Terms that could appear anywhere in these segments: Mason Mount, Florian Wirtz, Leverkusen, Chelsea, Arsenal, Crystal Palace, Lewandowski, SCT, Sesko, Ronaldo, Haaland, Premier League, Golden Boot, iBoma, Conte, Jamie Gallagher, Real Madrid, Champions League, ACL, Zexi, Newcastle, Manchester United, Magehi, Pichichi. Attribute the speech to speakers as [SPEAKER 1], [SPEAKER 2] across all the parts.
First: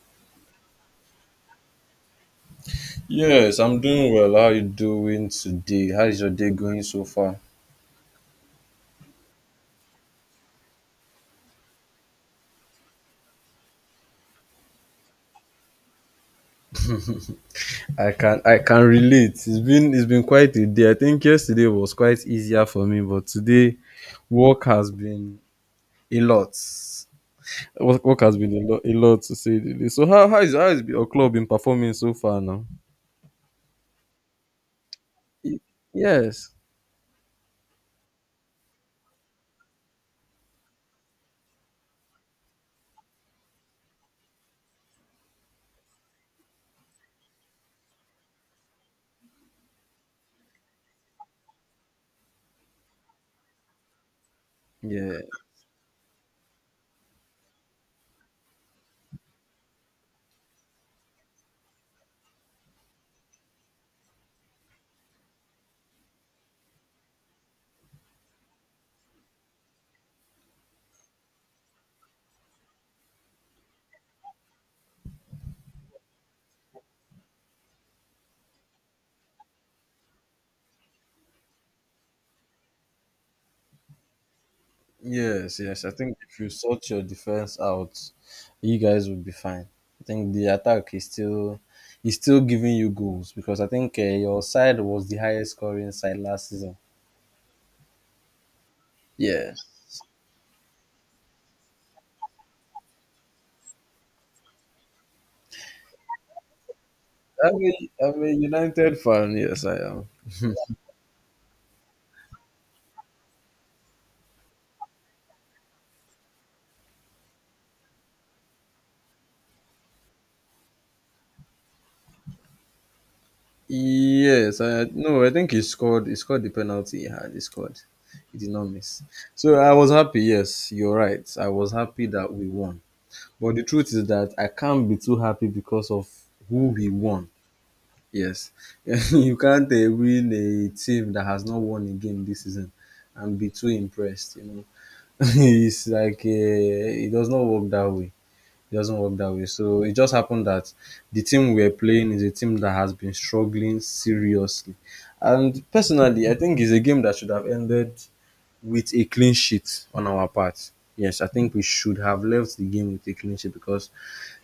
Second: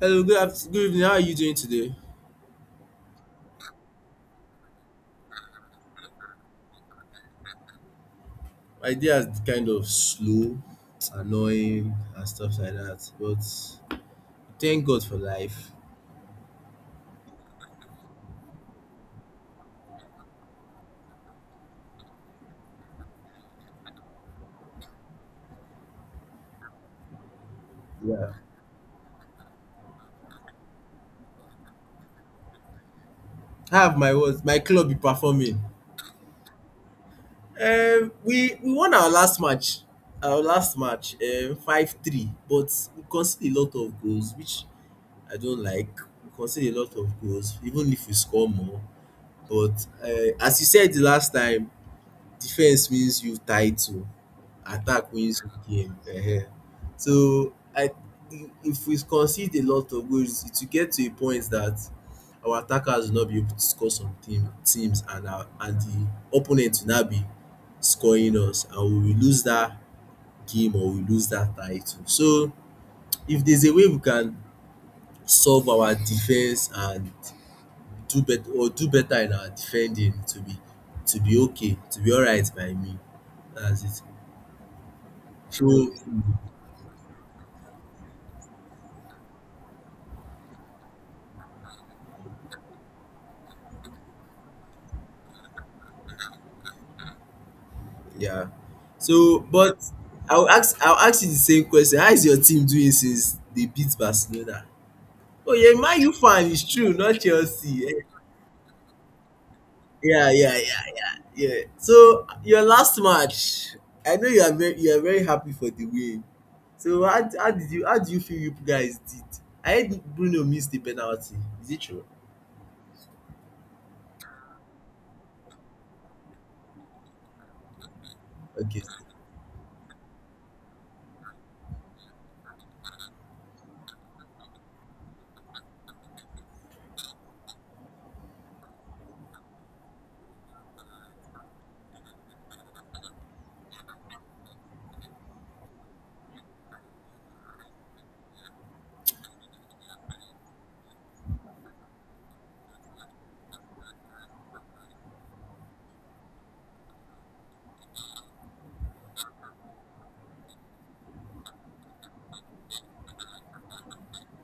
[SPEAKER 1] Hello, good afternoon, good evening. How are you doing today?
[SPEAKER 2] Yes, I'm doing well. How you doing today? How is your day going so far?
[SPEAKER 1] My day has kind of slow, annoying, and stuff like that. But thank God for life.
[SPEAKER 2] I can relate. It's been quite a day. I think yesterday was quite easier for me, but today work has been a lot. Work
[SPEAKER 1] Yeah.
[SPEAKER 2] has been a lot to say the least. So how is your club been performing so far now?
[SPEAKER 1] I have my words. My club be performing.
[SPEAKER 2] Y- Yes.
[SPEAKER 1] We won our last match. Our last match, five three. But we conceded a lot of goals, which I don't like. We conceded a lot of goals, even if we score more. But as you said the last time, defense means you title, attack
[SPEAKER 2] Yeah.
[SPEAKER 1] wins you game. Ehen. So I if we concede a lot of goals, it will get to a point that our attackers will not be able to score some teams and our and the opponent will not be scoring us and we will lose that game or we lose that title. So if there's a way we can solve our defense and do better in our defending to be okay, to be alright by me. That's it.
[SPEAKER 2] Yes, yes.
[SPEAKER 1] So
[SPEAKER 2] I think if you sort your defense out, you guys will be fine. I think the attack is still giving you goals because I think your side was the highest scoring side last season.
[SPEAKER 1] yeah. So
[SPEAKER 2] Yes,
[SPEAKER 1] but I'll ask you the same question. How is your team doing since they beat Barcelona? Oh yeah, Man U fan, it's true, not Chelsea. Eh,
[SPEAKER 2] I'm a United fan. Yes, I am.
[SPEAKER 1] yeah, yeah, yeah, yeah. So your last match, I know you are very happy for the win. So how did you how do you feel you guys did? I heard Bruno missed the penalty. Is it true?
[SPEAKER 2] Yes, I no. I think he scored. He scored the penalty he had. He scored. He did not
[SPEAKER 1] Okay.
[SPEAKER 2] miss. So I was happy. Yes, you're right. I was happy that we won. But the truth is that I can't be too happy because of who we won. Yes, you can't win a team that has not won a game this season and be too impressed. You know, it does not work that way. It doesn't work that way. So it just happened that the team we're playing is a team that has been struggling seriously. And personally, I think it's a game that should have ended with a clean sheet on our part. Yes, I think we should have left the game with a clean sheet because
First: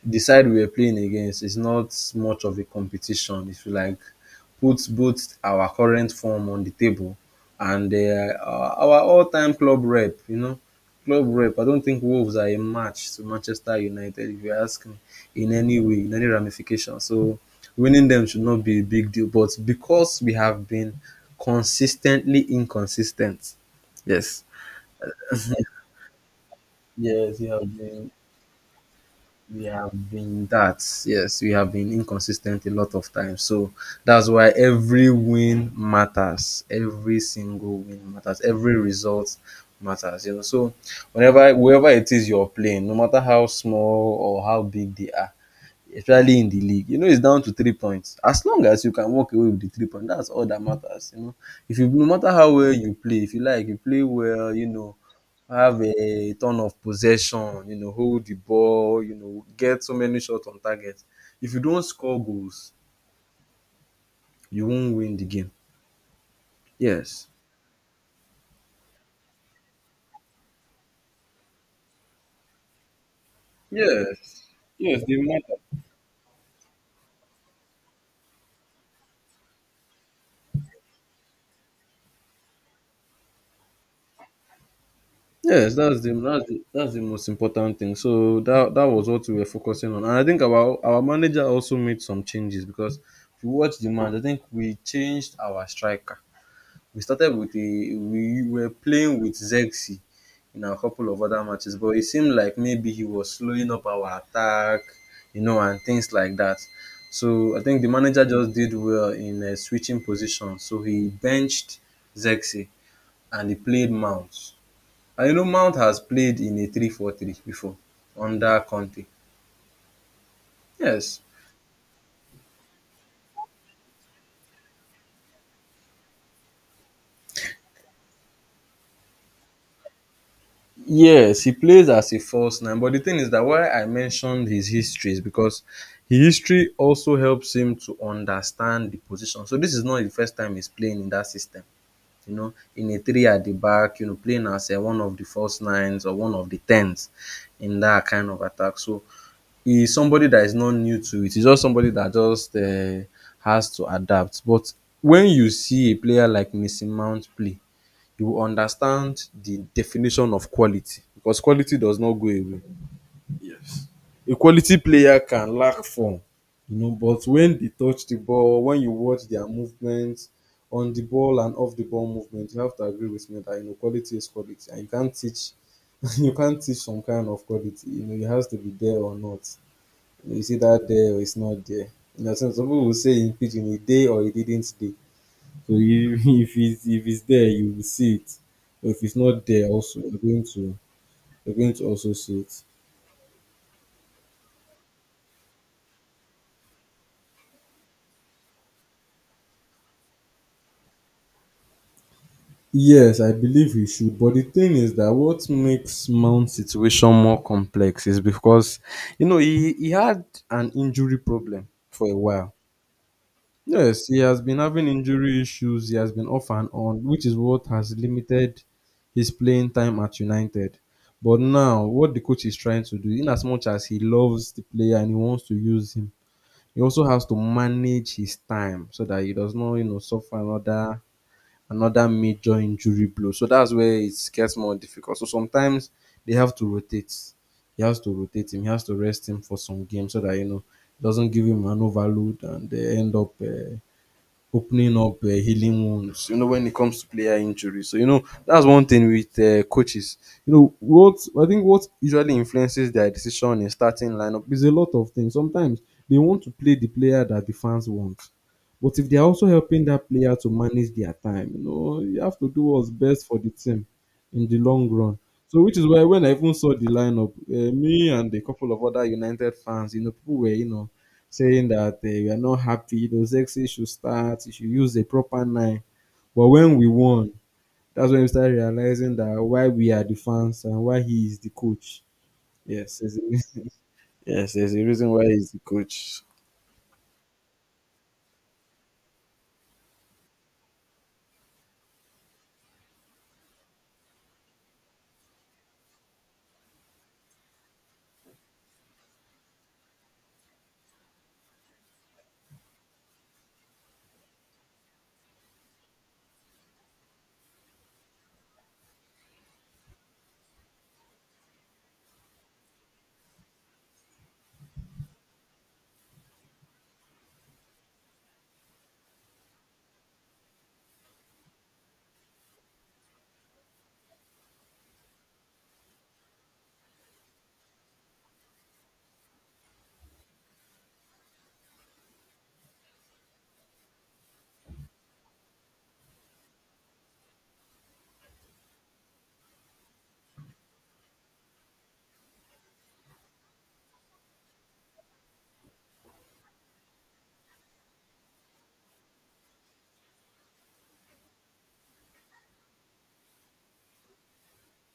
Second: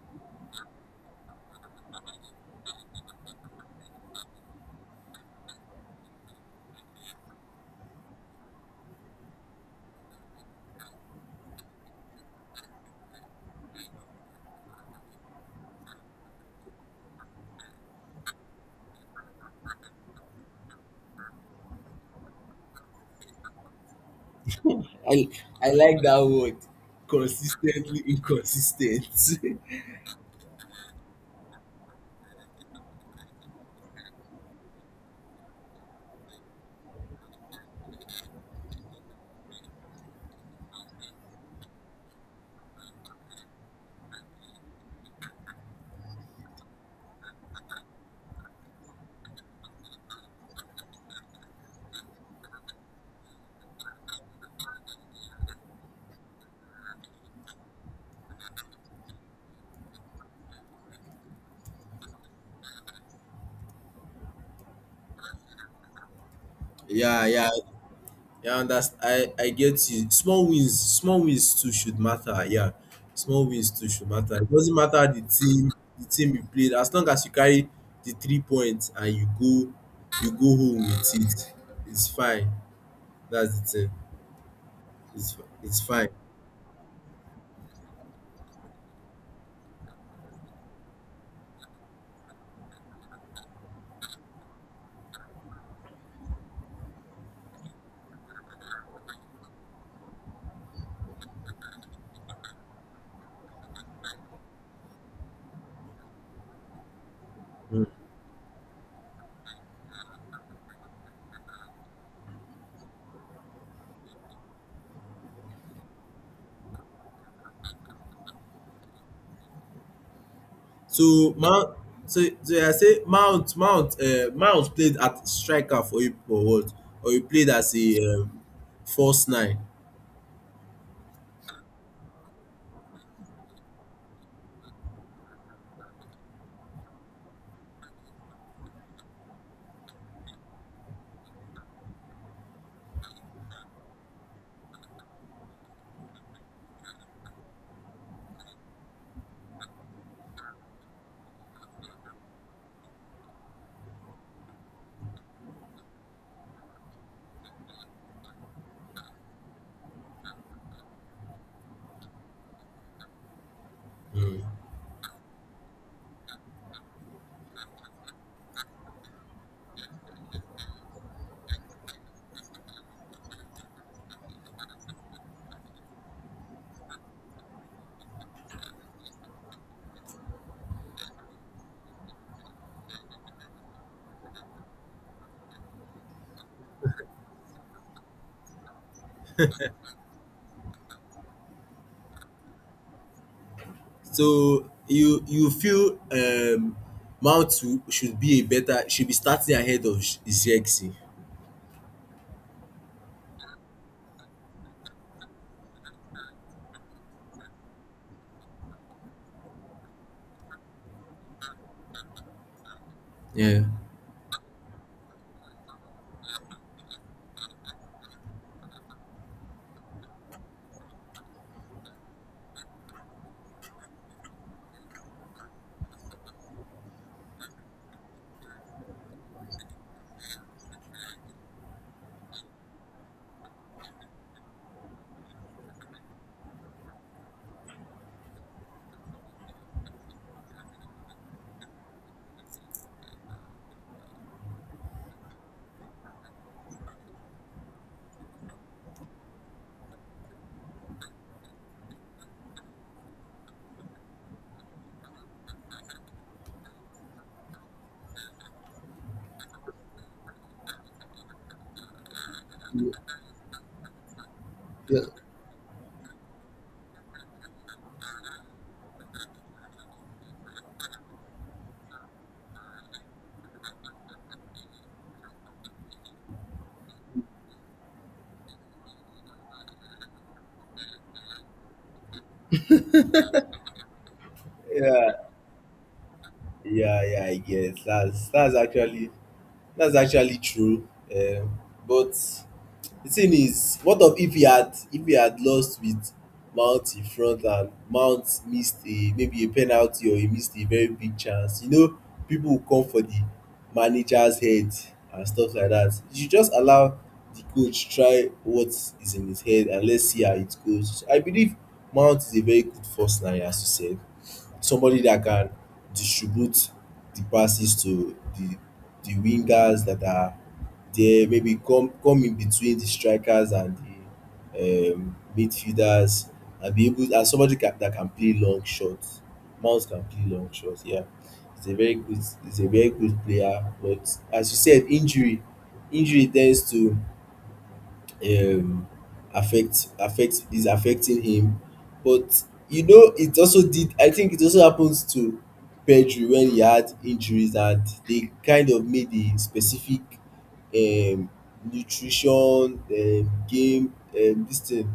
[SPEAKER 2] the side we were playing against is not much of a competition. If you like, puts both our current form on the table and our all-time club rep. You know, club rep. I don't think Wolves are a match to Manchester United. If you ask me, in any way, in any ramification. So winning them should not be a big deal. But because we have been consistently inconsistent, yes,
[SPEAKER 1] I I like that word.
[SPEAKER 2] yes, you have
[SPEAKER 1] Consistently
[SPEAKER 2] been—
[SPEAKER 1] inconsistent.
[SPEAKER 2] we have been that. Yes, we have been inconsistent a lot of times, so that's why every win matters, every single win matters, every result matters. You know, so whenever, whoever it is you're playing, no matter how small or how big they are, especially in the league, you know, it's down to 3 points. As long as you can walk away with the 3 points, that's all that matters. You know, if you— no matter how well you play, if you like, you play well, you know, have a ton of possession, you know, hold the ball, you know, get so many shots on target. If you don't score goals, you won't win the game.
[SPEAKER 1] yeah,
[SPEAKER 2] Yes.
[SPEAKER 1] yeah. Yeah, I get you. Small wins too should matter. Yeah, small wins too should matter.
[SPEAKER 2] Yes.
[SPEAKER 1] It doesn't
[SPEAKER 2] Yes,
[SPEAKER 1] matter
[SPEAKER 2] the—
[SPEAKER 1] the team, you played. As long as you carry the three points and you go home with it. It's fine. That's the thing. It's
[SPEAKER 2] Yes,
[SPEAKER 1] it's
[SPEAKER 2] that's
[SPEAKER 1] fine.
[SPEAKER 2] the that's the, that's the most important thing. So that was what we were focusing on, and I think our manager also made some changes because if you watch the match, I think we changed our striker. We started with a— we were playing with Zexi in a couple of other matches, but it seemed like maybe he was slowing up our attack, you know, and things like that. So I think the manager just did well in switching positions. So he benched Zexi and he played Mount. And you know, Mount has played in a 3-4-3 before under Conte. Yes.
[SPEAKER 1] So Mount, so I say Mount played at striker for you or what? Or you played as a false nine.
[SPEAKER 2] Yes, he plays as a false nine. But the thing is that why I mentioned his history is because his history also helps him to understand the position. So this is not the first time he's playing in that system. You know, in a three at the back, you know, playing as one of the false nines or one of the tens in that kind of attack. So he is somebody that is not new to it. He's just somebody that just has to adapt. But when you see a player like Mason Mount play, you will understand the definition of quality because quality does not go away. A
[SPEAKER 1] Hmm.
[SPEAKER 2] quality player can lack form, but wen dey touch di ball, wen you watch dia movement on di ball and off di ball movement, you have to agree with me dat you know quality is quality and you can't teach— you can't teach some kind of quality, you know, it has to be there or not. Is either there or is not there. You understand, some pipu will say in pidgin e dey or e didn't dey. So if is— if is there you will see it, but if is not there also you're going to— you're going to also see it.
[SPEAKER 1] So you feel Mount should be a better should be starting ahead of Zirkzee.
[SPEAKER 2] Yes, I believe we should. But the thing is that what makes Mount's situation more complex is because, you know, he had an injury problem for a while.
[SPEAKER 1] Yeah.
[SPEAKER 2] Yes, he has been having injury issues. He has been off and on, which is what has limited his playing time at United. But now, what the coach is trying to do, in as much as he loves the player and he wants to use him, he also has to manage his time so that he does not, you know, suffer another— another major injury blow. So that's where it gets more difficult. So sometimes they have to rotate. He has to rotate him. He has to rest him for some games so that, you know, doesn't give him an overload and they end up opening up healing wounds, you know, when it comes to player injuries. So, you know, that's one thing with coaches. You know, what— I think what usually influences their decision in starting lineup is a lot of things. Sometimes they want to play the player that the fans want. But if they're also helping that player to manage their time, you know, you have to do what's best for the team in the long
[SPEAKER 1] Yeah.
[SPEAKER 2] run. So, which is why when I even saw the lineup, me and a couple of other United fans, you know, people were, you know, saying that we are not happy. Those exes should start. You should use the proper nine. But when we won, that's when we started realizing that why we are the fans and why he is the coach. Yes, there's a— Yes, there's a reason
[SPEAKER 1] Yeah,
[SPEAKER 2] why he's the coach.
[SPEAKER 1] yeah, yeah. I guess that's actually true. Um, but the thing is what of if he had lost with Mount in front and Mount missed a maybe a penalty or he missed a very big chance, people will come for the manager's head and stuff like that. You should just allow the coach try what is in his head and let's see how it goes. I believe Mount is a very good first nine, as you said, somebody that can distribute the passes to the wingers that are there maybe come in between the strikers and the midfielders and be able and somebody that can play long shots. Mount can play long shots. Yeah, he's a very good player. But as you said, injury tends to um affect affect is affecting him. But you know it also did I think it also happens to Pedri when he had injuries and they kind of made a specific, um nutrition, game, this thing,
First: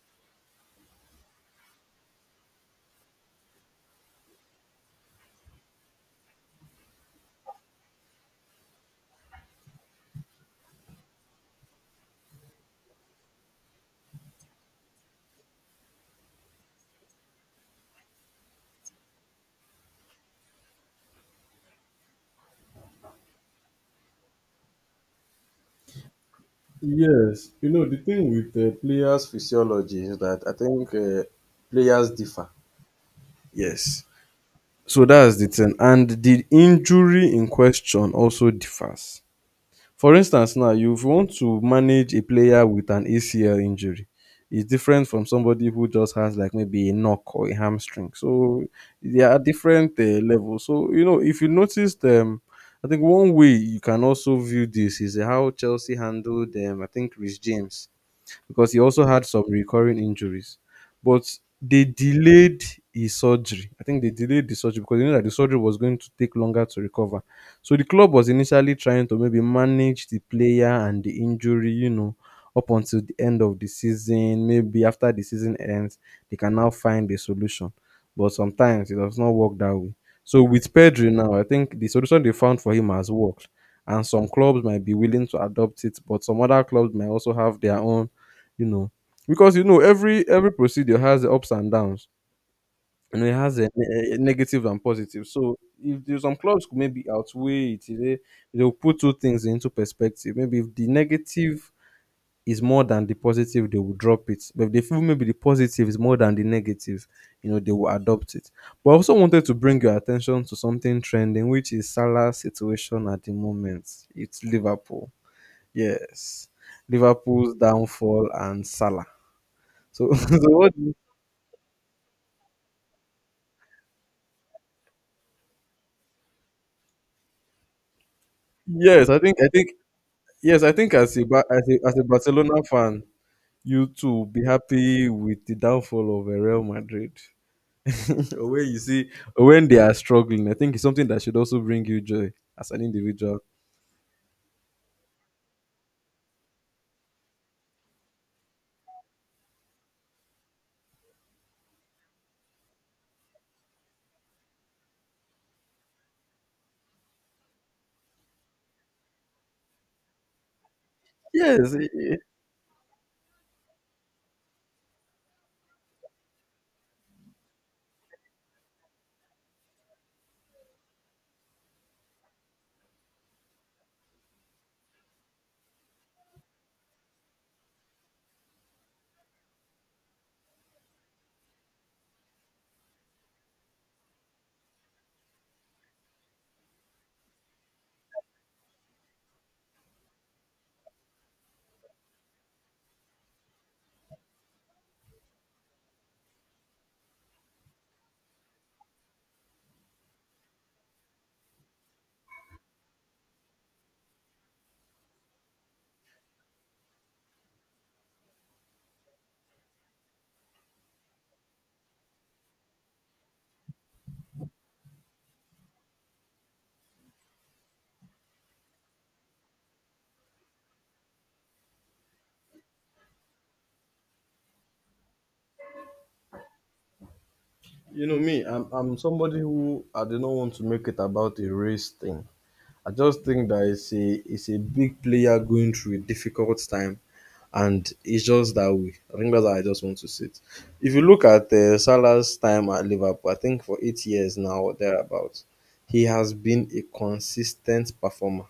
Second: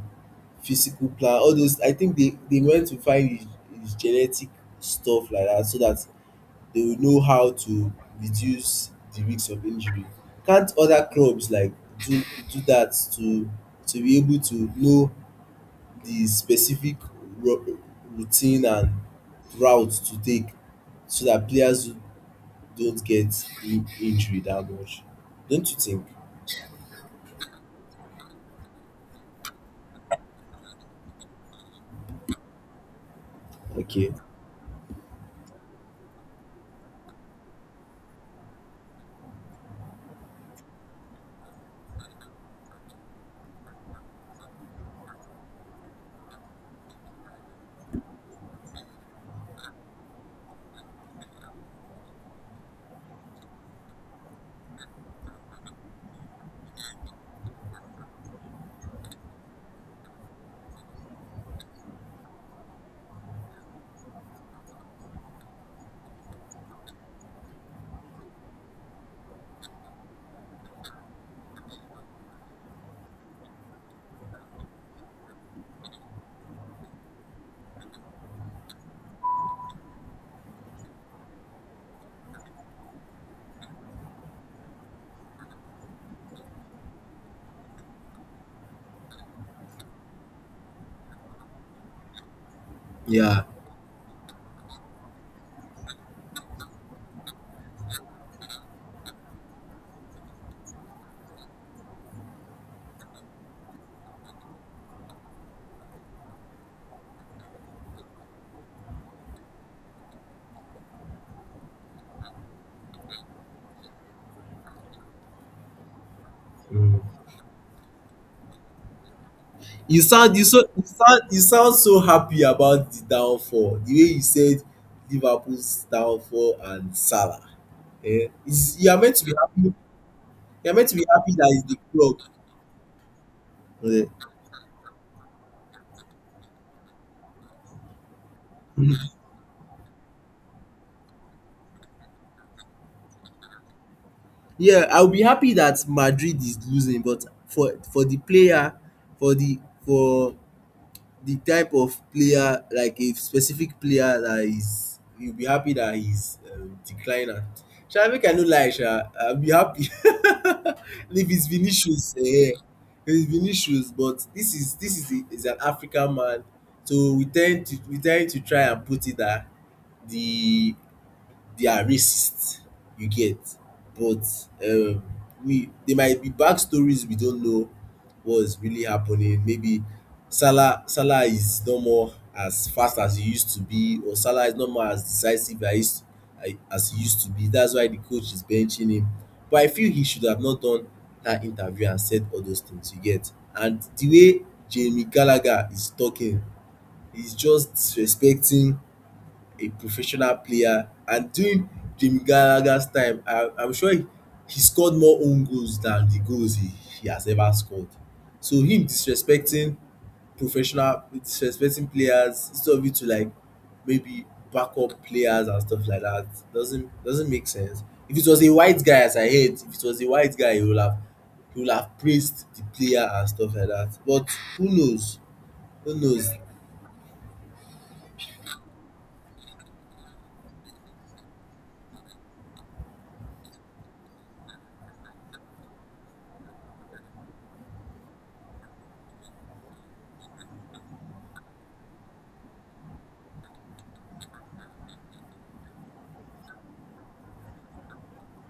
[SPEAKER 1] physical plan, all those. I think they went to find his genetic stuff like that so that they will know how to reduce the risk of injury. Can't other clubs like do do that to be able to know the specific, ro- routine and route to take so that players don't get injury that much? Don't you think?
[SPEAKER 2] Yes. You know the thing with players' physiology is that I think players differ. Yes.
[SPEAKER 1] Okay.
[SPEAKER 2] So that's the thing. And the injury in question also differs. For instance now, you— want to manage a player with an ACL injury, it's different from somebody who just has like maybe a knock or a hamstring. So there are different levels. So you know, if you noticed, I think one way you can also view this is how Chelsea handled them. I think Rich James, because he also had some recurring injuries. But they delayed his surgery. I think they delayed the surgery because they knew that the surgery was going to take longer to recover. So the club was initially trying to maybe manage the player and the injury, you know, up until the end of the season. Maybe after the season ends, they can now find a solution. But sometimes it does not work that way. So with Pedri now, I think the solution they found for him has worked. And some clubs might be willing to adopt it, but some other clubs might also have their own, you know, because you know every procedure has the ups and downs. You know, it
[SPEAKER 1] Yeah.
[SPEAKER 2] has a— a negative and positive. So if there's— some clubs could maybe outweigh it, they, they'll put two things into perspective. Maybe if the negative is more than the positive they will drop it, but if they feel maybe the positive is more than the negative, you know, they will adopt it. But I also wanted to bring your attention to something trending, which is Salah's situation at the moment. It's Liverpool. Yes.
[SPEAKER 1] Mm.
[SPEAKER 2] Liverpool's downfall and Salah.
[SPEAKER 1] You
[SPEAKER 2] So,
[SPEAKER 1] sound
[SPEAKER 2] so
[SPEAKER 1] you so
[SPEAKER 2] what? Do
[SPEAKER 1] you
[SPEAKER 2] you—
[SPEAKER 1] sound you sound so happy about the downfall. The way you said, Liverpool's downfall and Salah. Eh, is you are
[SPEAKER 2] Yes,
[SPEAKER 1] meant
[SPEAKER 2] I
[SPEAKER 1] to be
[SPEAKER 2] think— I think—
[SPEAKER 1] happy
[SPEAKER 2] yes,
[SPEAKER 1] you
[SPEAKER 2] I
[SPEAKER 1] are meant
[SPEAKER 2] think
[SPEAKER 1] to be
[SPEAKER 2] as a
[SPEAKER 1] happy that
[SPEAKER 2] As
[SPEAKER 1] it's the
[SPEAKER 2] as a
[SPEAKER 1] club.
[SPEAKER 2] Barcelona fan, you
[SPEAKER 1] Eh,
[SPEAKER 2] too will be happy with the downfall of Real Madrid. Or when you see, or when they are struggling, I think it's something that should also bring you joy as an individual.
[SPEAKER 1] yeah, I will be happy that Madrid is losing, but for the player, for the for the type of player, like a specific player that is, you'll be happy that he's declining. Sha make I no lie sha, I'll be happy if it's
[SPEAKER 2] Yes.
[SPEAKER 1] Vinicius eh, if it's Vinicius, but this is an African man, so we tend to try and put it that the they are racist, you get. But um we there might be backstories we don't know what's really happening. Maybe Salah is no more as fast as he used to be, or Salah is no more as decisive as he used I- as he used to be. That's why the coach is benching him. But I feel he should have not done that interview and said all those things, you get. And the way Jamie Gallagher is talking, he's just disrespecting a professional player. And during Jim Gallagher's time, I'm sure he scored more own goals than the goals he has ever scored. So him disrespecting players, instead of you to like maybe back up players and stuff like that, doesn't make sense. If it was a white guy, as I heard, if it was a white guy, he would have praised the player and stuff like that. But who knows? Who knows?
[SPEAKER 2] You know me, I'm somebody who— I do not want to make it about a race thing. I just think that it's a big player going through a difficult time, and it's just that way. I think that's how I just want to sit. If you look at Salah's time at Liverpool, I think for 8 years now or thereabouts, he has been a consistent performer.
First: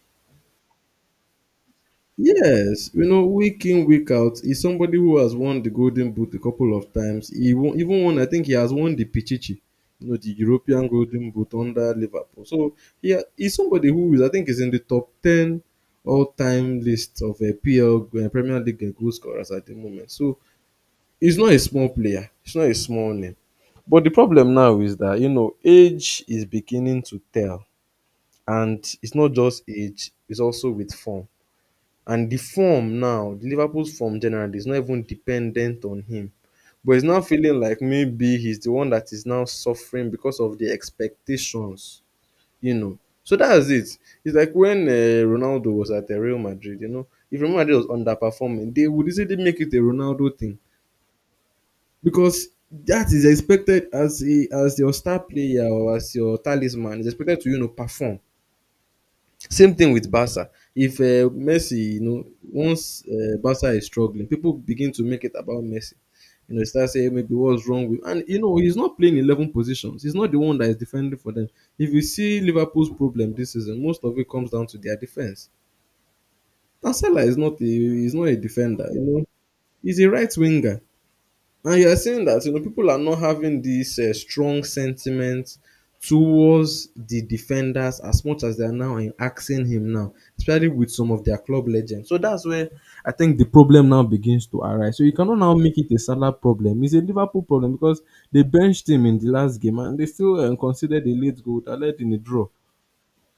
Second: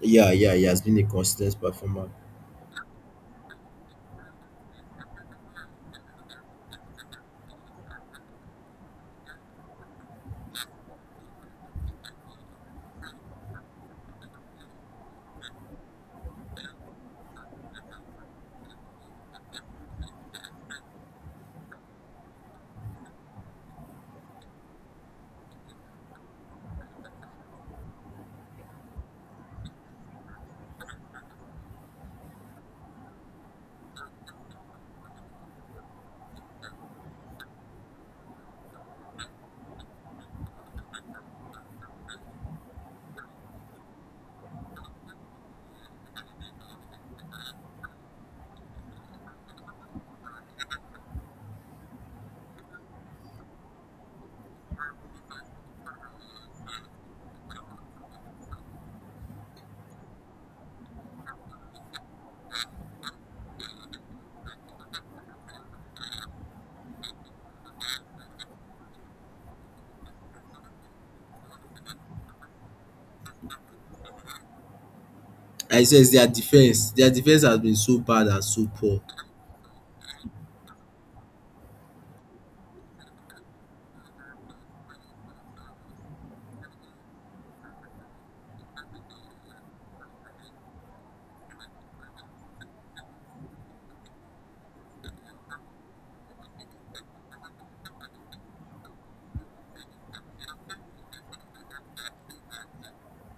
[SPEAKER 1] Yeah, yeah, he has been a consistent performer.
[SPEAKER 2] Yes, you know, week in, week out, he's somebody who has won the Golden Boot a couple of times. He won, even won, I think he has won the Pichichi, you know, the European Golden Boot under Liverpool. So he's somebody who is, I think, is in the top 10 all time list of PL, Premier League goal scorers at the moment. So he's not a small player, he's not a small name. But the problem now is that, you know, age is beginning to tell, and it's not just age, it's also with form. And the form now, Liverpool's form generally is not even dependent on him. But it's now feeling like maybe he's the one that is now suffering because of the expectations, you know. So that's it. It's like when Ronaldo was at Real Madrid, you know, if Real Madrid was underperforming, they would easily make it a Ronaldo thing because that is expected as a as your star player or as your talisman is expected to you know perform same thing with Barca. If Messi, you know, once Barca is struggling, people begin to make it about Messi. You know, start saying maybe what's wrong with, and you know, he's not playing 11 positions. He's not the one that is defending for them. If you see Liverpool's problem this season, most of it comes down to their defense.
[SPEAKER 1] I says their defense,
[SPEAKER 2] And
[SPEAKER 1] their
[SPEAKER 2] Salah is
[SPEAKER 1] defense has
[SPEAKER 2] not a,
[SPEAKER 1] been so
[SPEAKER 2] he's not
[SPEAKER 1] bad
[SPEAKER 2] a
[SPEAKER 1] and so
[SPEAKER 2] defender.
[SPEAKER 1] poor.
[SPEAKER 2] You know, he's a right winger. And you're saying that you know people are not having this strong sentiment towards the defenders as much as they are now in asking him now, especially with some of their club legends. So that's where I think the problem now begins to arise. So you cannot now make it a Salah problem. It's a Liverpool problem because they benched him in the last game and they still considered a late goal that led in a draw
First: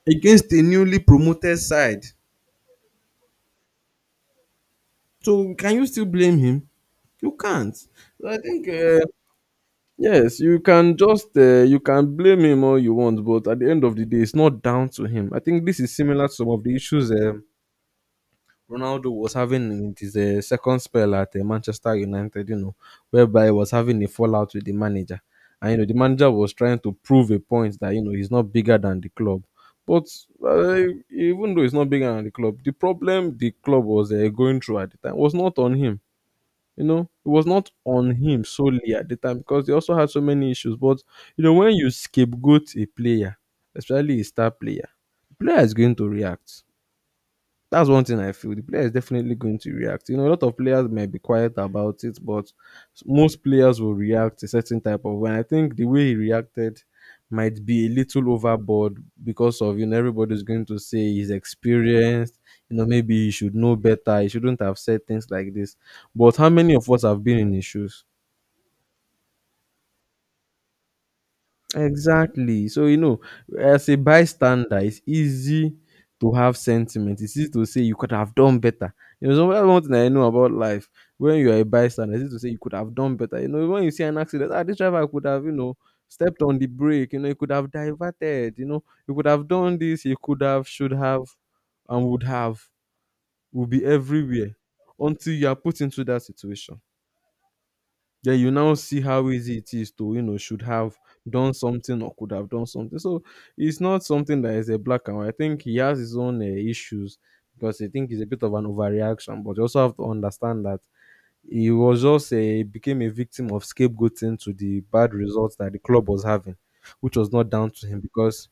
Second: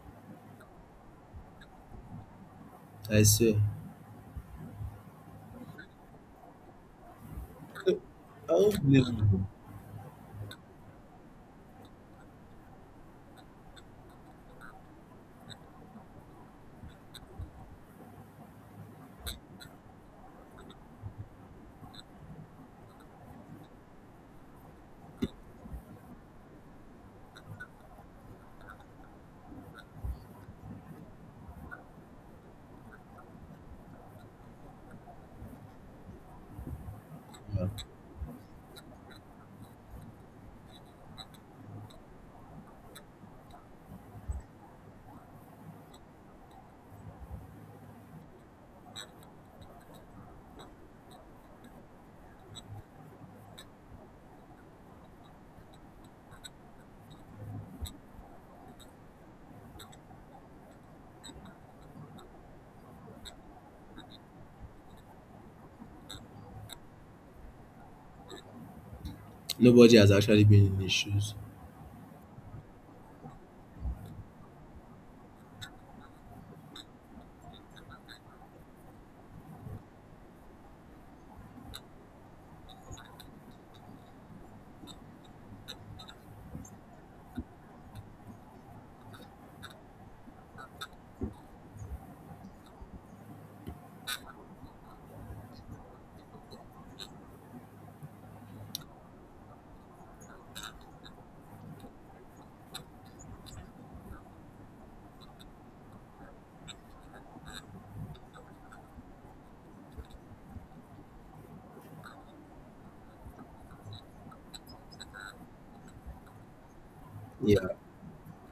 [SPEAKER 2] against a newly promoted side.
[SPEAKER 1] I swear.
[SPEAKER 2] So can you still blame him? You can't.
[SPEAKER 1] I
[SPEAKER 2] So I think
[SPEAKER 1] don't blame them.
[SPEAKER 2] yes, you can just you can blame him all you want, but at the end of the day, it's not down to him. I think this is similar to some of the issues Ronaldo was having in his second spell at Manchester United. You know, whereby he was having a fallout with the manager, and you know the manager was trying to prove a point that you know he's not bigger than the club. But even though he's not bigger than the club, the problem the club was going through at the time was not on him, you know, it was not on him solely at the time because they also had so many issues. But you know, when you scapegoat a player, especially a star player, the player is going to react that's one thing I feel. The player is definitely going to react. You know, a lot of players might be quiet about it, but most players will react a certain type of way. And I think the way he reacted might be a little overboard because of you know everybody's going to say he's experienced. You know, maybe he should know better. He shouldn't have said things like this. But how many of us have been in his shoes?
[SPEAKER 1] Nobody has actually been in his shoes.
[SPEAKER 2] Exactly. So, you know, as a bystander, it's easy to have sentiment. It's easy to say you could have done better. You know, so that's one thing I know about life. When you are a bystander, it's easy to say you could have done better. You know, when you see an accident, ah, this driver could have, you know, stepped on the brake, you know, he could have diverted, you know, he could have done this, he could have, should have, and would have, will be everywhere until you are put into that situation. Yeah, you now see how easy it is to, you know, should have done something or could have done something. So it's not something that is a black and white. I think he has his own issues because I think it's a bit of an overreaction. But you also have to understand that he was just a became a victim of scapegoating to the bad results that the club was having, which was not
[SPEAKER 1] Yeah.
[SPEAKER 2] down to him because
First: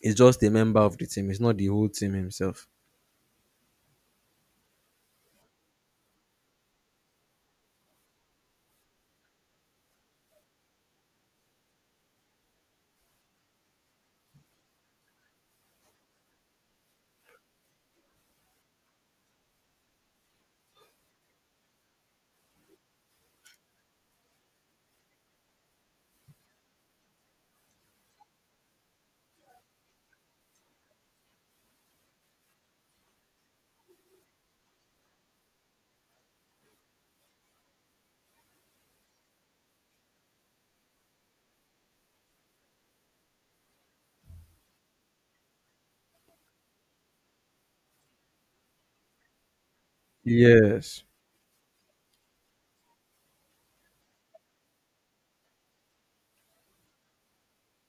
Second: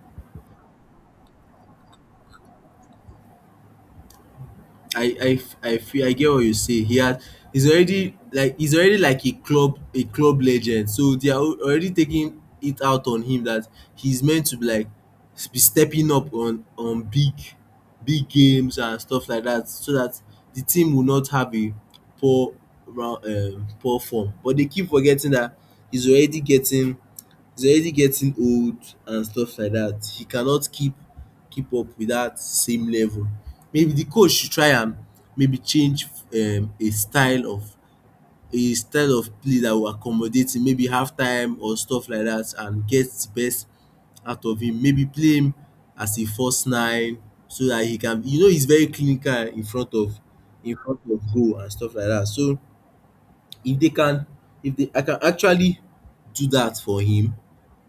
[SPEAKER 2] he's just a member of the team. It's not the whole team himself.
[SPEAKER 1] I feel I get what you say. He's already like, a club legend. So they are already taking it out on him that he's meant to be like, be stepping up on big games and stuff like that, so that the team will not have a poor poor form. But they keep forgetting that he's already getting he's already getting old and stuff like that. He cannot keep up with that same level. Maybe the coach should try and maybe change, a style of play that will accommodate him. Maybe half time or stuff like that, and get the best out of him. Maybe play him as a false nine so that he can. You know, he's very clinical in front of in front
[SPEAKER 2] Yes.
[SPEAKER 1] of goal and stuff like that. So if they can, if they, I can actually do that for him,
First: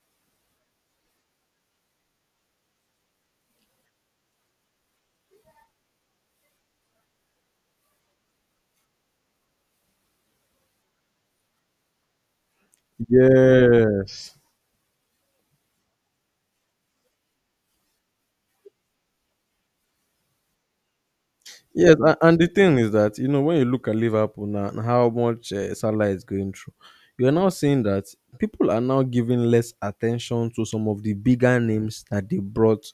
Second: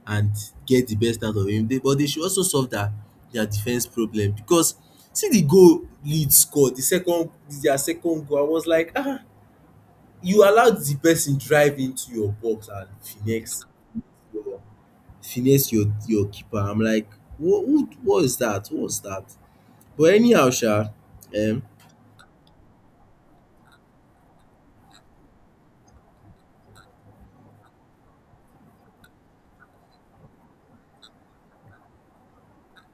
[SPEAKER 1] and get the best out of him. But they should also solve their, defense problem, because see the goal Leeds scored, their second goal. I was like, ah, you allowed the person drive into your box and finesse
[SPEAKER 2] Yes.
[SPEAKER 1] your keeper. I'm like, what is that? What was that? But anyhow, sha, um,
[SPEAKER 2] Yes, and the thing is that you know when you look at Liverpool now and how much Salah is going through, you are now seeing that people are now giving less attention to some of the bigger names that they brought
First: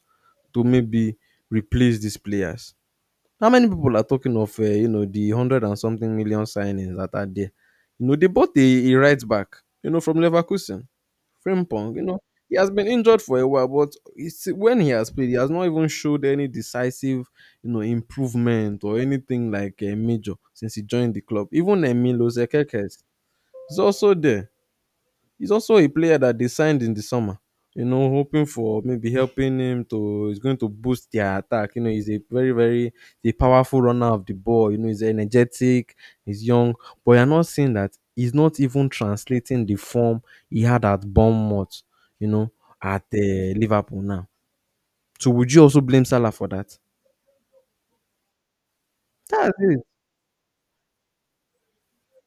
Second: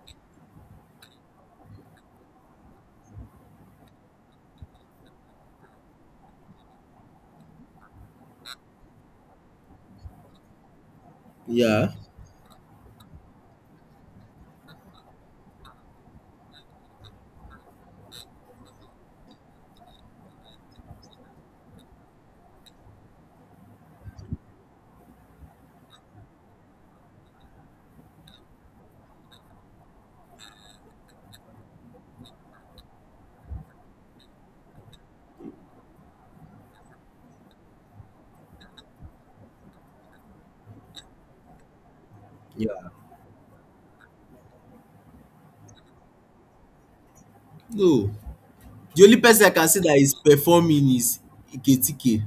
[SPEAKER 2] to maybe replace these players. How many people are talking of you know the hundred and something million signings that are there? You know they bought a right back, you know from Leverkusen.
[SPEAKER 1] yeah,
[SPEAKER 2] Frimpong, you know, he has been injured for a while, but it's, when he has played, he has not even showed any decisive, you know, improvement or anything like a major since he joined the club. Even Emilio Zekekes is also there. He's also a player that they signed in the summer, you know, hoping for maybe helping him to he's going to boost their attack. You know, he's a very he's a powerful runner of the ball. You know, he's energetic, he's young, but you're not seeing that he's not even translating the form he had at Bournemouth, you know,
[SPEAKER 1] yeah.
[SPEAKER 2] at Liverpool now. So would you also blame Salah for that?
[SPEAKER 1] No, the only person I
[SPEAKER 2] That's
[SPEAKER 1] can say
[SPEAKER 2] it.
[SPEAKER 1] that is performing is Iketike.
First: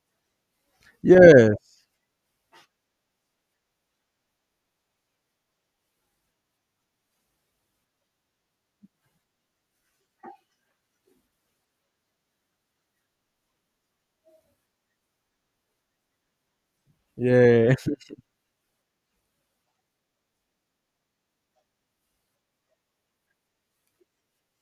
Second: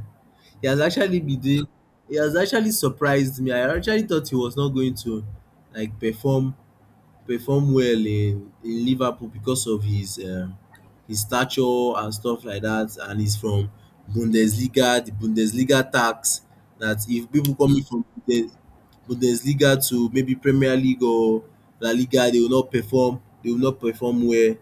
[SPEAKER 1] He has actually been
[SPEAKER 2] Yeah,
[SPEAKER 1] doing he has actually surprised me. I actually thought he was not going to like perform well in Liverpool because of his stature and stuff like that. And he's from Bundesliga, the Bundesliga tax that if people
[SPEAKER 2] yeah,
[SPEAKER 1] coming from Bundesliga to maybe Premier League or La Liga, they will not perform. They will not perform well.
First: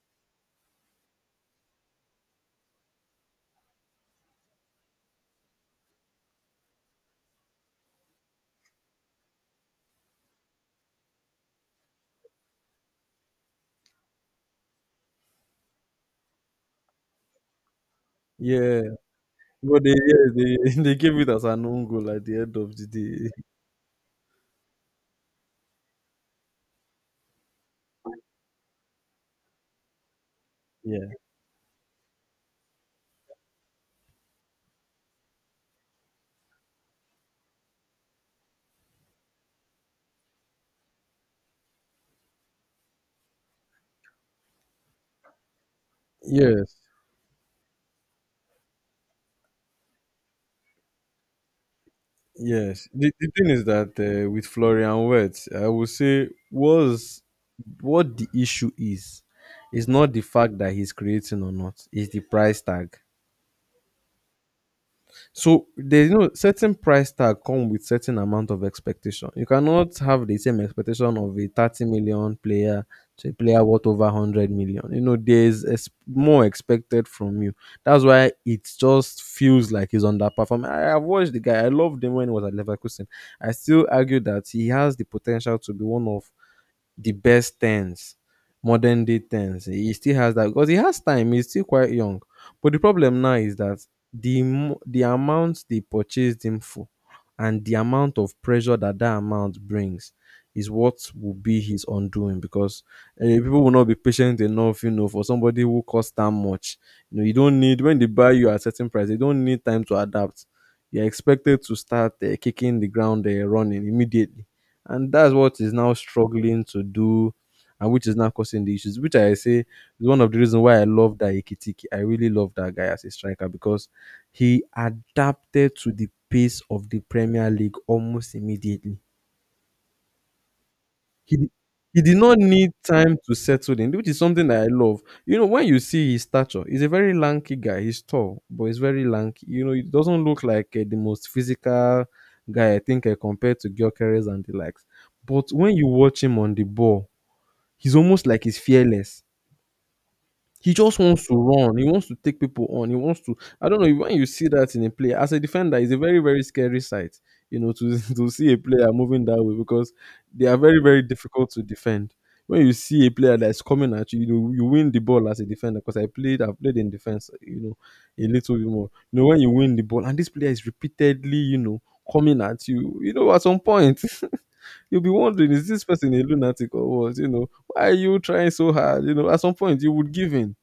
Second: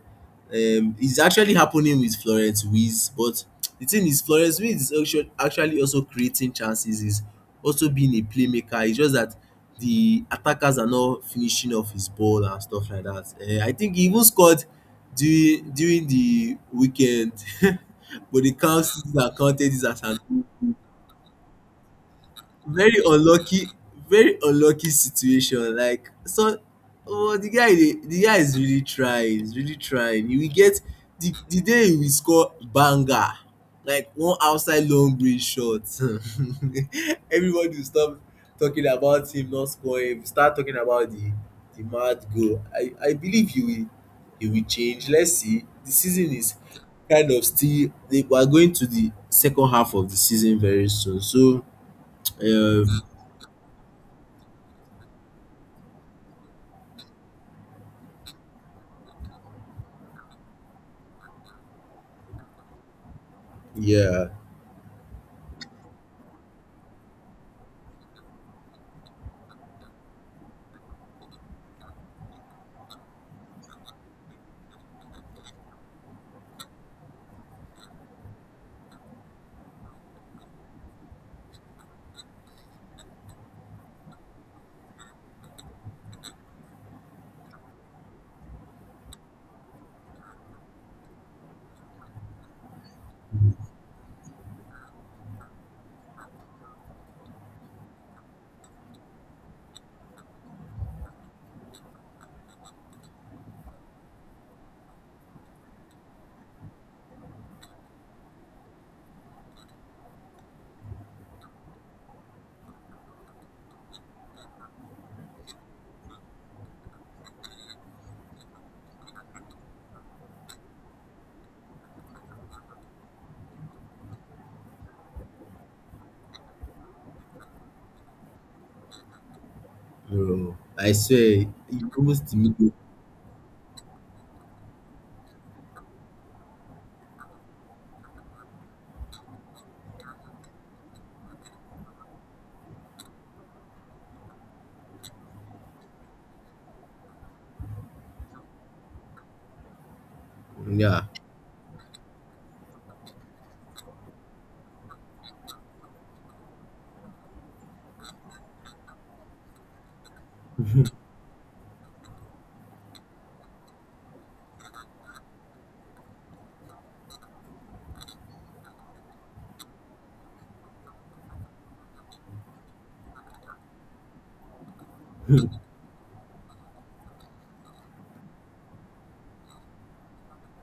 [SPEAKER 1] It's actually happening with Florence Wiz, but the thing is, Florence Wiz is actually also creating chances. Is also being a playmaker. It's just that the attackers are not finishing off his ball and stuff like that. I think he even scored during the weekend, but the
[SPEAKER 2] yeah.
[SPEAKER 1] counts that counted
[SPEAKER 2] But
[SPEAKER 1] this
[SPEAKER 2] they,
[SPEAKER 1] as an,
[SPEAKER 2] yeah, they they gave it as an own goal at the end of the
[SPEAKER 1] very
[SPEAKER 2] day.
[SPEAKER 1] unlucky, very unlucky situation. Like so, oh, the guy is really trying. He's really trying. He will get
[SPEAKER 2] Yeah.
[SPEAKER 1] the day he will score banger, like one outside long range shot. Everybody will stop talking about him not scoring. We start talking about the mad goal. I believe he will change. Let's see. The season is
[SPEAKER 2] Yes.
[SPEAKER 1] kind of still, they we are going to the second half of the season very soon, so
[SPEAKER 2] Yes.
[SPEAKER 1] um
[SPEAKER 2] The thing is that with Florian Wirtz, I would say was what the issue is. It's not the fact that he's creating or not. It's the price tag.
[SPEAKER 1] yeah.
[SPEAKER 2] So there's no certain price tag come with certain amount of expectation. You cannot have the same expectation of a 30 million player to a player worth over 100 million. You know, there's ex- more expected from you. That's why it just feels like he's underperforming. I've watched the guy. I loved him when he was at Leverkusen. I still argue that he has the potential to be one of the best tens, modern day tens. He still has that because he has time. He's still quite young. But the problem now is that the mo- the amount they purchased him for, and the amount of pressure that that amount brings, is what will be his undoing. Because people will not be patient enough, you know, for somebody who costs that much. You know, you don't need when they buy you at certain price. They don't need time to adapt. You're expected to start kicking the ground running immediately and that's what is now struggling to do and which is now causing the issues which I say is one of the reasons why I love that Ikitiki. I really love that guy as a striker because he adapted to the pace of the Premier League almost immediately.
[SPEAKER 1] No, I
[SPEAKER 2] he
[SPEAKER 1] swear,
[SPEAKER 2] di
[SPEAKER 1] it
[SPEAKER 2] he did
[SPEAKER 1] goes to
[SPEAKER 2] not
[SPEAKER 1] me.
[SPEAKER 2] need time to settle in, which is something that I love. You know, when you see his stature, he's a very lanky guy. He's tall, but he's very lanky. You know, it doesn't look like the most physical guy, I think, compared to Gyökeres and the likes. But when you watch him on the ball, he's almost like he's fearless. He just
[SPEAKER 1] Yeah,
[SPEAKER 2] wants to run. He wants to take people on. He wants to. I don't know when you see that in a player as a defender, it's a very very scary sight. You know to to see a player moving that way because they are very very difficult to defend. When you see a player that's coming at you, you know, you win the ball as a defender because I've played in defense. You know a little bit more. You know when you win the ball and this player is repeatedly you know coming at you. You know at some point you'll be wondering is this person a lunatic or what? You know why are you trying so hard? You know at some point you would give in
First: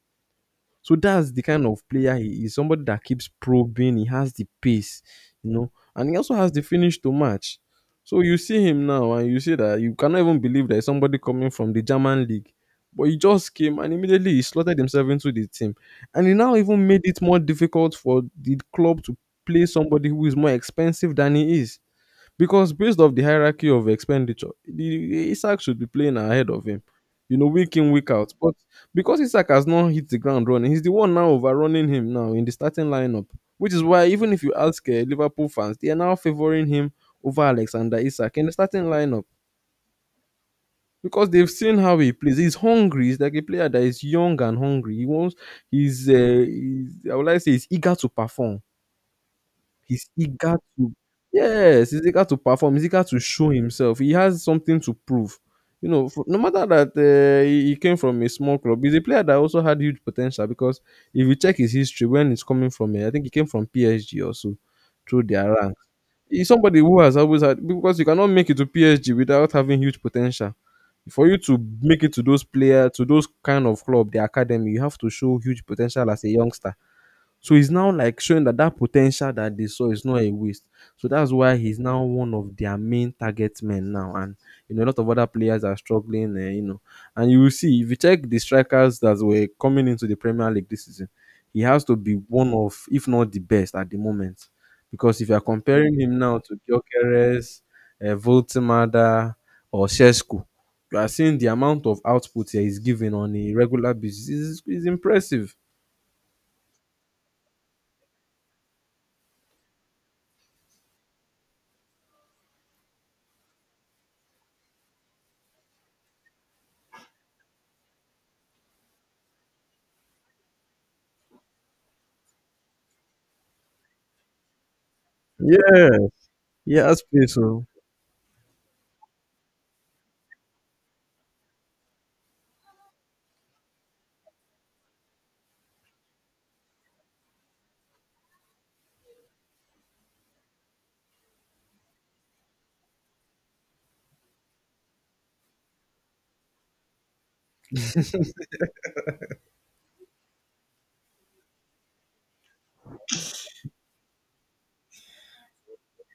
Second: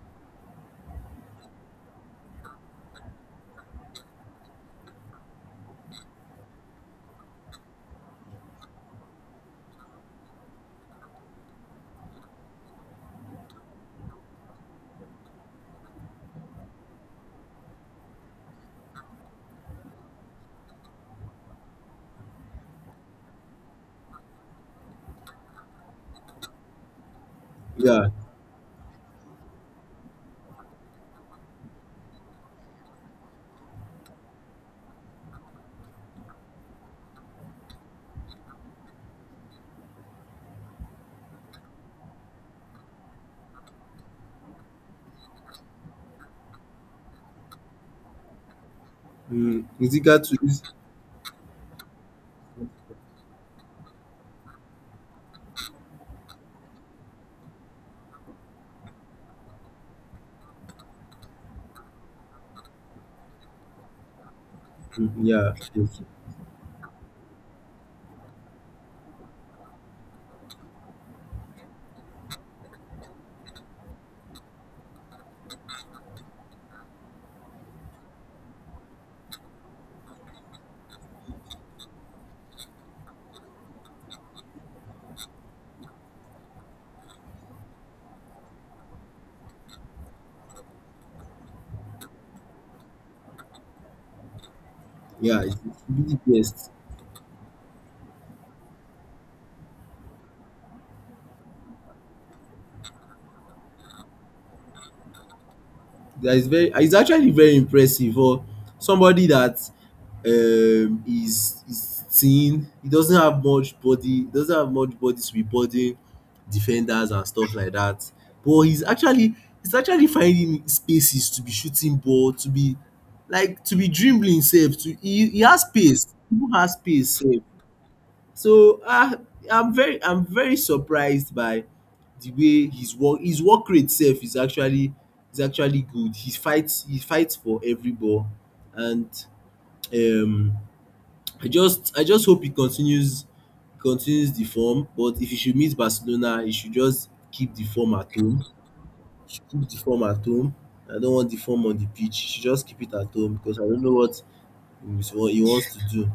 [SPEAKER 2] so that's the kind of player he is. Somebody that keeps probing. He has the pace, you know, and he also has the finish to match. So you see him now, and you see that you cannot even believe there's somebody coming from the German league, but he just came and immediately he slotted himself into the team, and he now even made it more difficult for the club to play somebody who is more expensive than he is. Because based off the hierarchy of expenditure, the Isak should be playing ahead of him, you know, week in,
[SPEAKER 1] yeah,
[SPEAKER 2] week out. But because Isak has not hit the ground running, he's the one now overrunning him now in the starting lineup. Which is why even if you ask Liverpool fans, they are now favouring him over Alexander Isak in the starting lineup. Because they've seen how he plays. He's hungry. He's like a player that is young and hungry. He wants he's uh, he's I would like to say he's eager to perform.
[SPEAKER 1] mm,
[SPEAKER 2] He's
[SPEAKER 1] Musical to
[SPEAKER 2] eager
[SPEAKER 1] mm,
[SPEAKER 2] to yes, he's eager to perform, he's eager to show himself. He has something to prove. You know, for, no matter that he came from a small club, he's a player that also had huge potential because if you check his history, when he's coming from, I think he came from PSG also through their
[SPEAKER 1] yeah,
[SPEAKER 2] ranks.
[SPEAKER 1] yes.
[SPEAKER 2] He's somebody who has always had, because you cannot make it to PSG without having huge potential. For you to make it to those player to those kind of club, the academy, you have to show huge potential as a youngster. So he's now like showing that potential that they saw is not a waste. So that's why he's now one of their main target men now, and you know a lot of other players are struggling. You know, and you will see if you check the strikers that were coming into the Premier League this season, he has to be one of, if not the best, at the moment. Because if you are
[SPEAKER 1] Yeah, it's
[SPEAKER 2] comparing
[SPEAKER 1] really
[SPEAKER 2] him now to
[SPEAKER 1] best.
[SPEAKER 2] Gyökeres, Voltimada, or Sesko, you are seeing the amount of output he is giving on a regular basis is impressive.
[SPEAKER 1] That is actually very impressive for somebody that is thin. He doesn't have much body to be bodying defenders and stuff like that. But he's actually finding spaces to be shooting ball, to be like, to be dribbling sef, to he has
[SPEAKER 2] Yeah.
[SPEAKER 1] pace. He even has
[SPEAKER 2] Yes,
[SPEAKER 1] pace
[SPEAKER 2] please.
[SPEAKER 1] sef.
[SPEAKER 2] So
[SPEAKER 1] So, I'm very surprised by the way his work rate sef is actually good. He fights for every ball. And um I just hope he continues the form. But if he should meet Barcelona, he should just keep the form at home. He should keep the form at home. I don't want the form on the pitch. He should just keep it at home, because I don't know what he wants to do.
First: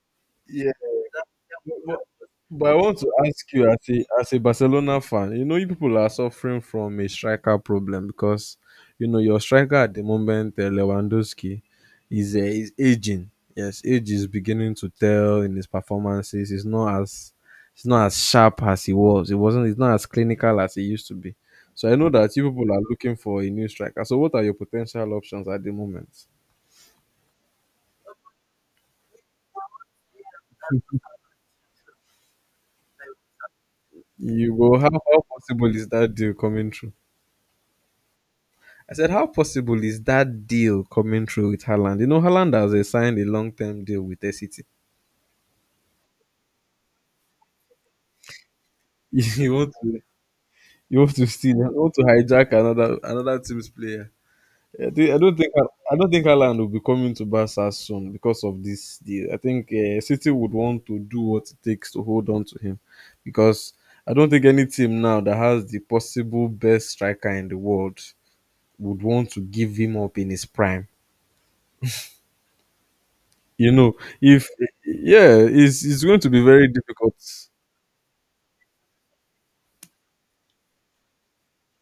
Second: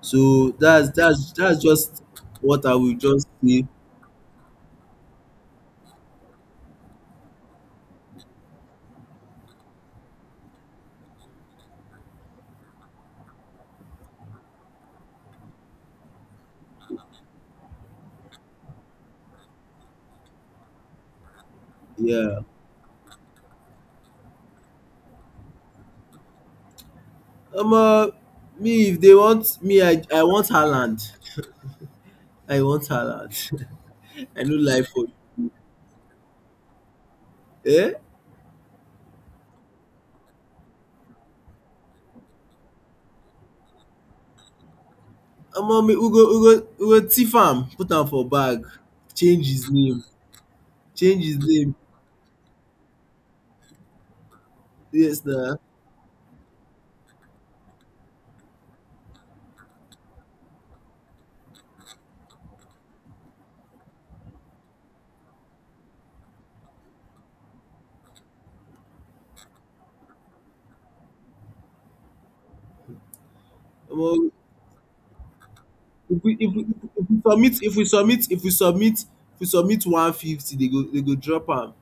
[SPEAKER 1] So
[SPEAKER 2] yeah,
[SPEAKER 1] that's
[SPEAKER 2] but,
[SPEAKER 1] just what
[SPEAKER 2] but
[SPEAKER 1] I
[SPEAKER 2] I
[SPEAKER 1] will
[SPEAKER 2] want to
[SPEAKER 1] just
[SPEAKER 2] ask
[SPEAKER 1] say.
[SPEAKER 2] you as a Barcelona fan, you know, you people are suffering from a striker problem because you know your striker at the moment, Lewandowski, is aging. Yes, age is beginning to tell in his performances. He's not as sharp as he was. He wasn't. He's not as clinical as he used to be. So I know that
[SPEAKER 1] Yeah.
[SPEAKER 2] you people are looking for a new striker. So what are your potential options at the moment?
[SPEAKER 1] Um uh, me, if they want me, I want Haaland. I want Haaland. I no
[SPEAKER 2] You go.
[SPEAKER 1] lie for
[SPEAKER 2] How possible is that deal coming true?
[SPEAKER 1] you. Eh?
[SPEAKER 2] I said, how possible is that deal coming through with Haaland? You know, Haaland has signed a long-term deal with SCT.
[SPEAKER 1] Me, we go thief am put am for bag, change
[SPEAKER 2] You
[SPEAKER 1] his
[SPEAKER 2] want to,
[SPEAKER 1] name
[SPEAKER 2] you want
[SPEAKER 1] change
[SPEAKER 2] to
[SPEAKER 1] his
[SPEAKER 2] steal, you
[SPEAKER 1] name.
[SPEAKER 2] want to hijack another team's player. I thi-
[SPEAKER 1] Yes na.
[SPEAKER 2] I don't think Haaland will be coming to Barca soon because of this deal. I think City would want to do what it takes to hold on to him, because I don't think any team now that has the possible best striker in the world would want to give him up in his prime. You know,
[SPEAKER 1] Omo,
[SPEAKER 2] if yeah, it's going
[SPEAKER 1] if
[SPEAKER 2] to
[SPEAKER 1] we
[SPEAKER 2] be
[SPEAKER 1] if we
[SPEAKER 2] very
[SPEAKER 1] if
[SPEAKER 2] difficult.
[SPEAKER 1] we submit if we submit if we submit if we submit 150, they go drop am.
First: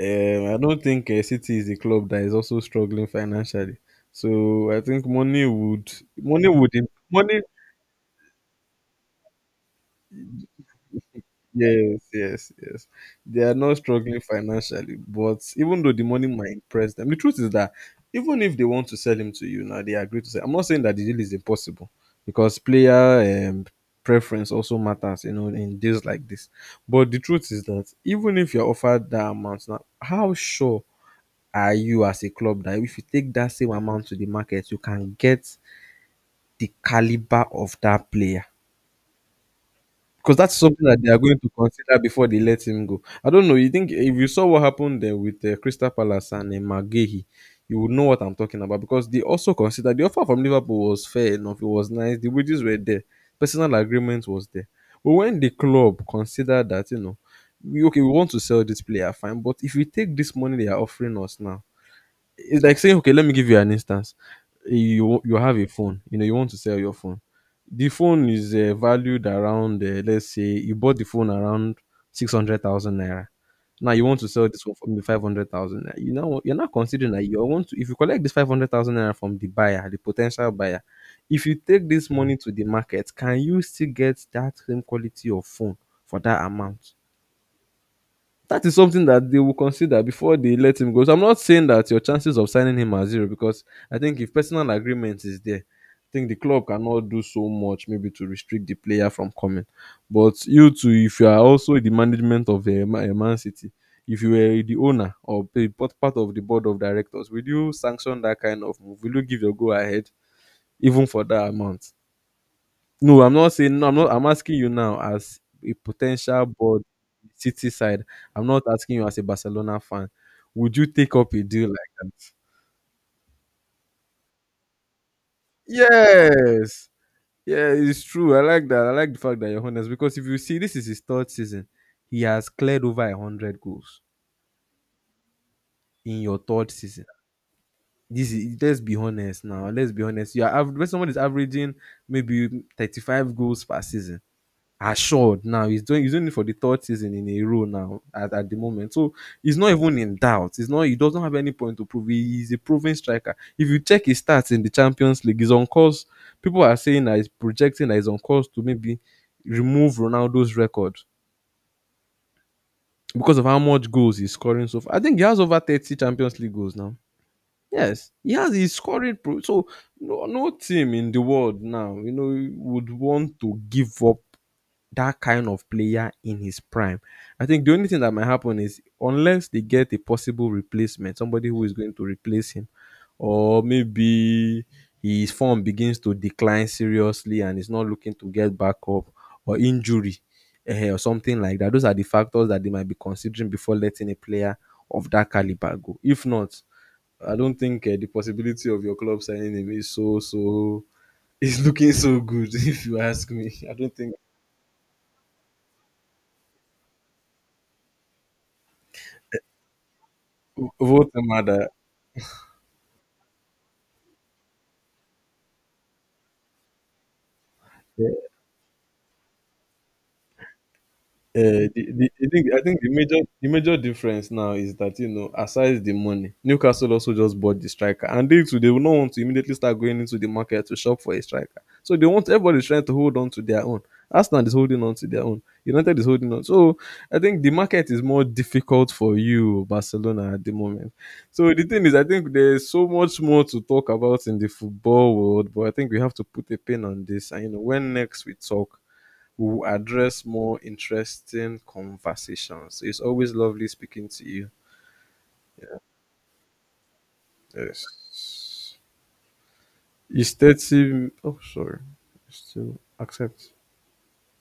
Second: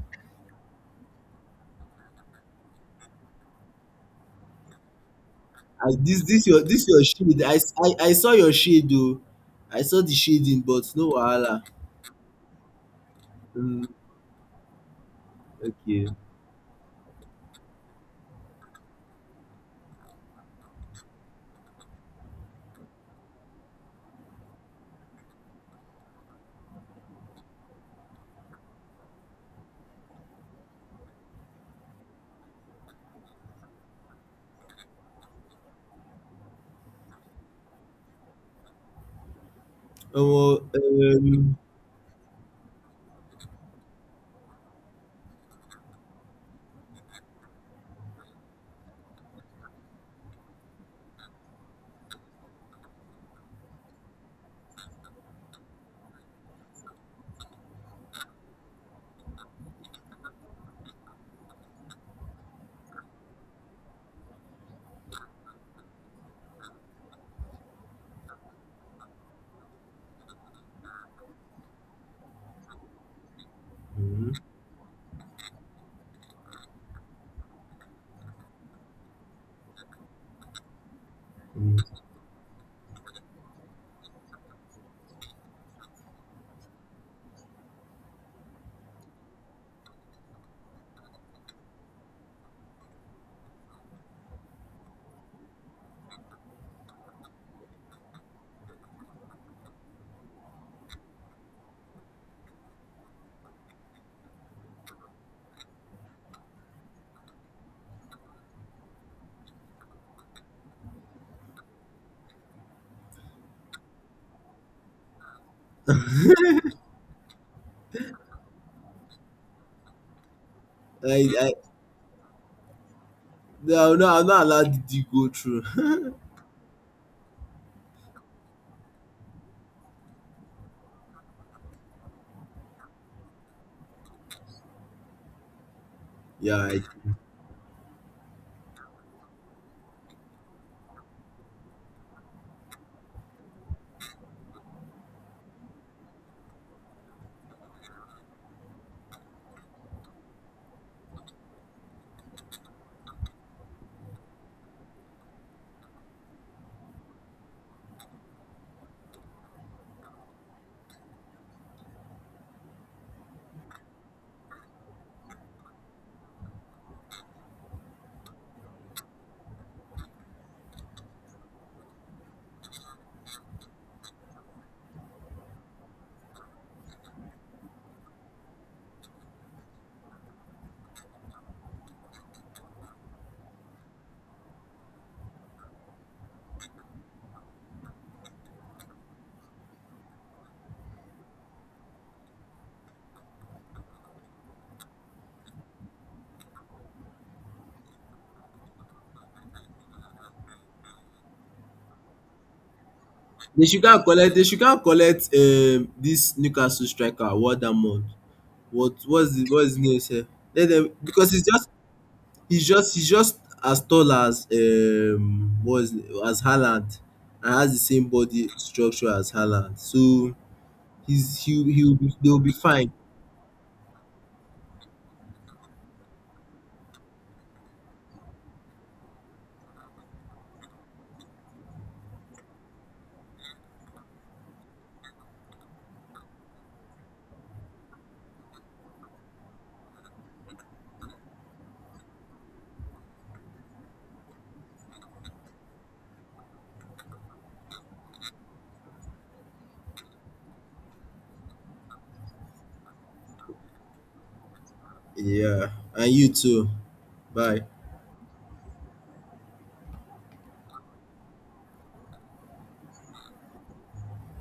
[SPEAKER 2] Um, I don't think city is a club that is also struggling financially, so I think
[SPEAKER 1] I this this
[SPEAKER 2] money
[SPEAKER 1] your
[SPEAKER 2] would
[SPEAKER 1] this
[SPEAKER 2] im-
[SPEAKER 1] your
[SPEAKER 2] money
[SPEAKER 1] shade. I saw your shade though. I saw the shading, but no wahala.
[SPEAKER 2] yes, yes, yes. They are not
[SPEAKER 1] Mm,
[SPEAKER 2] struggling financially, but even though the
[SPEAKER 1] okay.
[SPEAKER 2] money might impress them, the truth is that even if they want to sell him to you now, they agree to sell. I'm not saying that the deal is impossible because player preference also matters, you know, in deals like this. But the truth is that even if you're offered that amount now, how sure are you as a club that if you take that same amount to the market, you can get the caliber of that player? Because
[SPEAKER 1] Omo,
[SPEAKER 2] that's something that they are going to consider before they let him go. I don't know. You think if you saw what happened there with Crystal Palace and Magehi, you would know what I'm talking about, because they also considered the offer from Liverpool was fair enough. It was nice. The wages were there. Personal agreement was there. But when the club considered that, you know, we, okay, we want to sell this player, fine. But if we take this money they are offering us now, it's like saying, okay, let me give you an instance. You have a phone, you know, you want to sell your phone. The phone is valued around, let's say, you bought the phone around 600,000 naira. Now you want to sell
[SPEAKER 1] Mm,
[SPEAKER 2] this one for maybe 500,000. You know, you're not considering that you want to. If you collect this 500,000 naira from the buyer, the potential buyer, if you take
[SPEAKER 1] mm.
[SPEAKER 2] this money to the market, can you still get that same quality of phone for that amount? That is something that they will consider before they let him go. So I'm not saying that your chances of signing him are zero, because I think if personal agreement is there, I think the club cannot do so much maybe to restrict the player from coming. But you too, if you are also the management of a Man City, if you were the owner or a part of the board of directors, will you sanction that kind of move? Will you give your go ahead even for that amount? No, I'm not saying no, I'm not I'm asking you now as a potential board City side. I'm not asking you as a Barcelona fan. Would you take
[SPEAKER 1] I
[SPEAKER 2] up a
[SPEAKER 1] I
[SPEAKER 2] deal like that?
[SPEAKER 1] no, no, I'm not allowed to go through.
[SPEAKER 2] Yes. Yeah, it's true. I like that. I like the fact that you're honest, because if you see, this is his third season, he has cleared over a hundred goals in your
[SPEAKER 1] yeah,
[SPEAKER 2] third season. This is, let's be honest now. Let's be honest. When someone is averaging maybe 35 goals per season. Assured now. He's doing it for the third season in a row now at the moment. So he's not even in doubt. He doesn't have any point to prove. He is a proven striker. If you check his stats in the Champions League, he's on course. People are saying that he's projecting that he's on course to maybe remove Ronaldo's record because of how much goals he's scoring so far. I think he has over 30 Champions League goals now. Yes, he has. He's scoring. So no, no team in the world now, you know, would want to give up that kind of player in his prime. I think the only thing that might happen is unless they get a possible replacement, somebody who is going to replace him, or maybe his form begins to decline seriously and is not looking to get back up, or injury, eh, or something like that. Those are the factors that they might be considering before letting a player of that caliber go. If not, I don't think the possibility of your club signing him is so so. It's looking so good, if you ask me.
[SPEAKER 1] they
[SPEAKER 2] I
[SPEAKER 1] should
[SPEAKER 2] don't
[SPEAKER 1] can
[SPEAKER 2] think
[SPEAKER 1] collect this Newcastle striker, What Wardaman. What's his name sef? Let them,
[SPEAKER 2] vote
[SPEAKER 1] because it's
[SPEAKER 2] mother.
[SPEAKER 1] just He's just as tall as Haaland and has the same body structure as Haaland. So he's he he'll be
[SPEAKER 2] I
[SPEAKER 1] they'll
[SPEAKER 2] think
[SPEAKER 1] be
[SPEAKER 2] the
[SPEAKER 1] fine.
[SPEAKER 2] major difference now is that you know, aside the money, Newcastle also just bought the striker, and they will not want to immediately start going into the market to shop for a striker. So they want, everybody's trying to hold on to their own. Arsenal is holding on to their own. United is holding on. So I think the market is more difficult for you Barcelona at the moment. So the thing is, I think there's so much more to talk about in the football world, but I think we have to put a pin on this. And you know, when next we talk, we will address more interesting conversations. It's always lovely speaking to you.
[SPEAKER 1] Yeah. And you too. Bye.
[SPEAKER 2] Yes. It's 30. Oh, sorry. Still accept.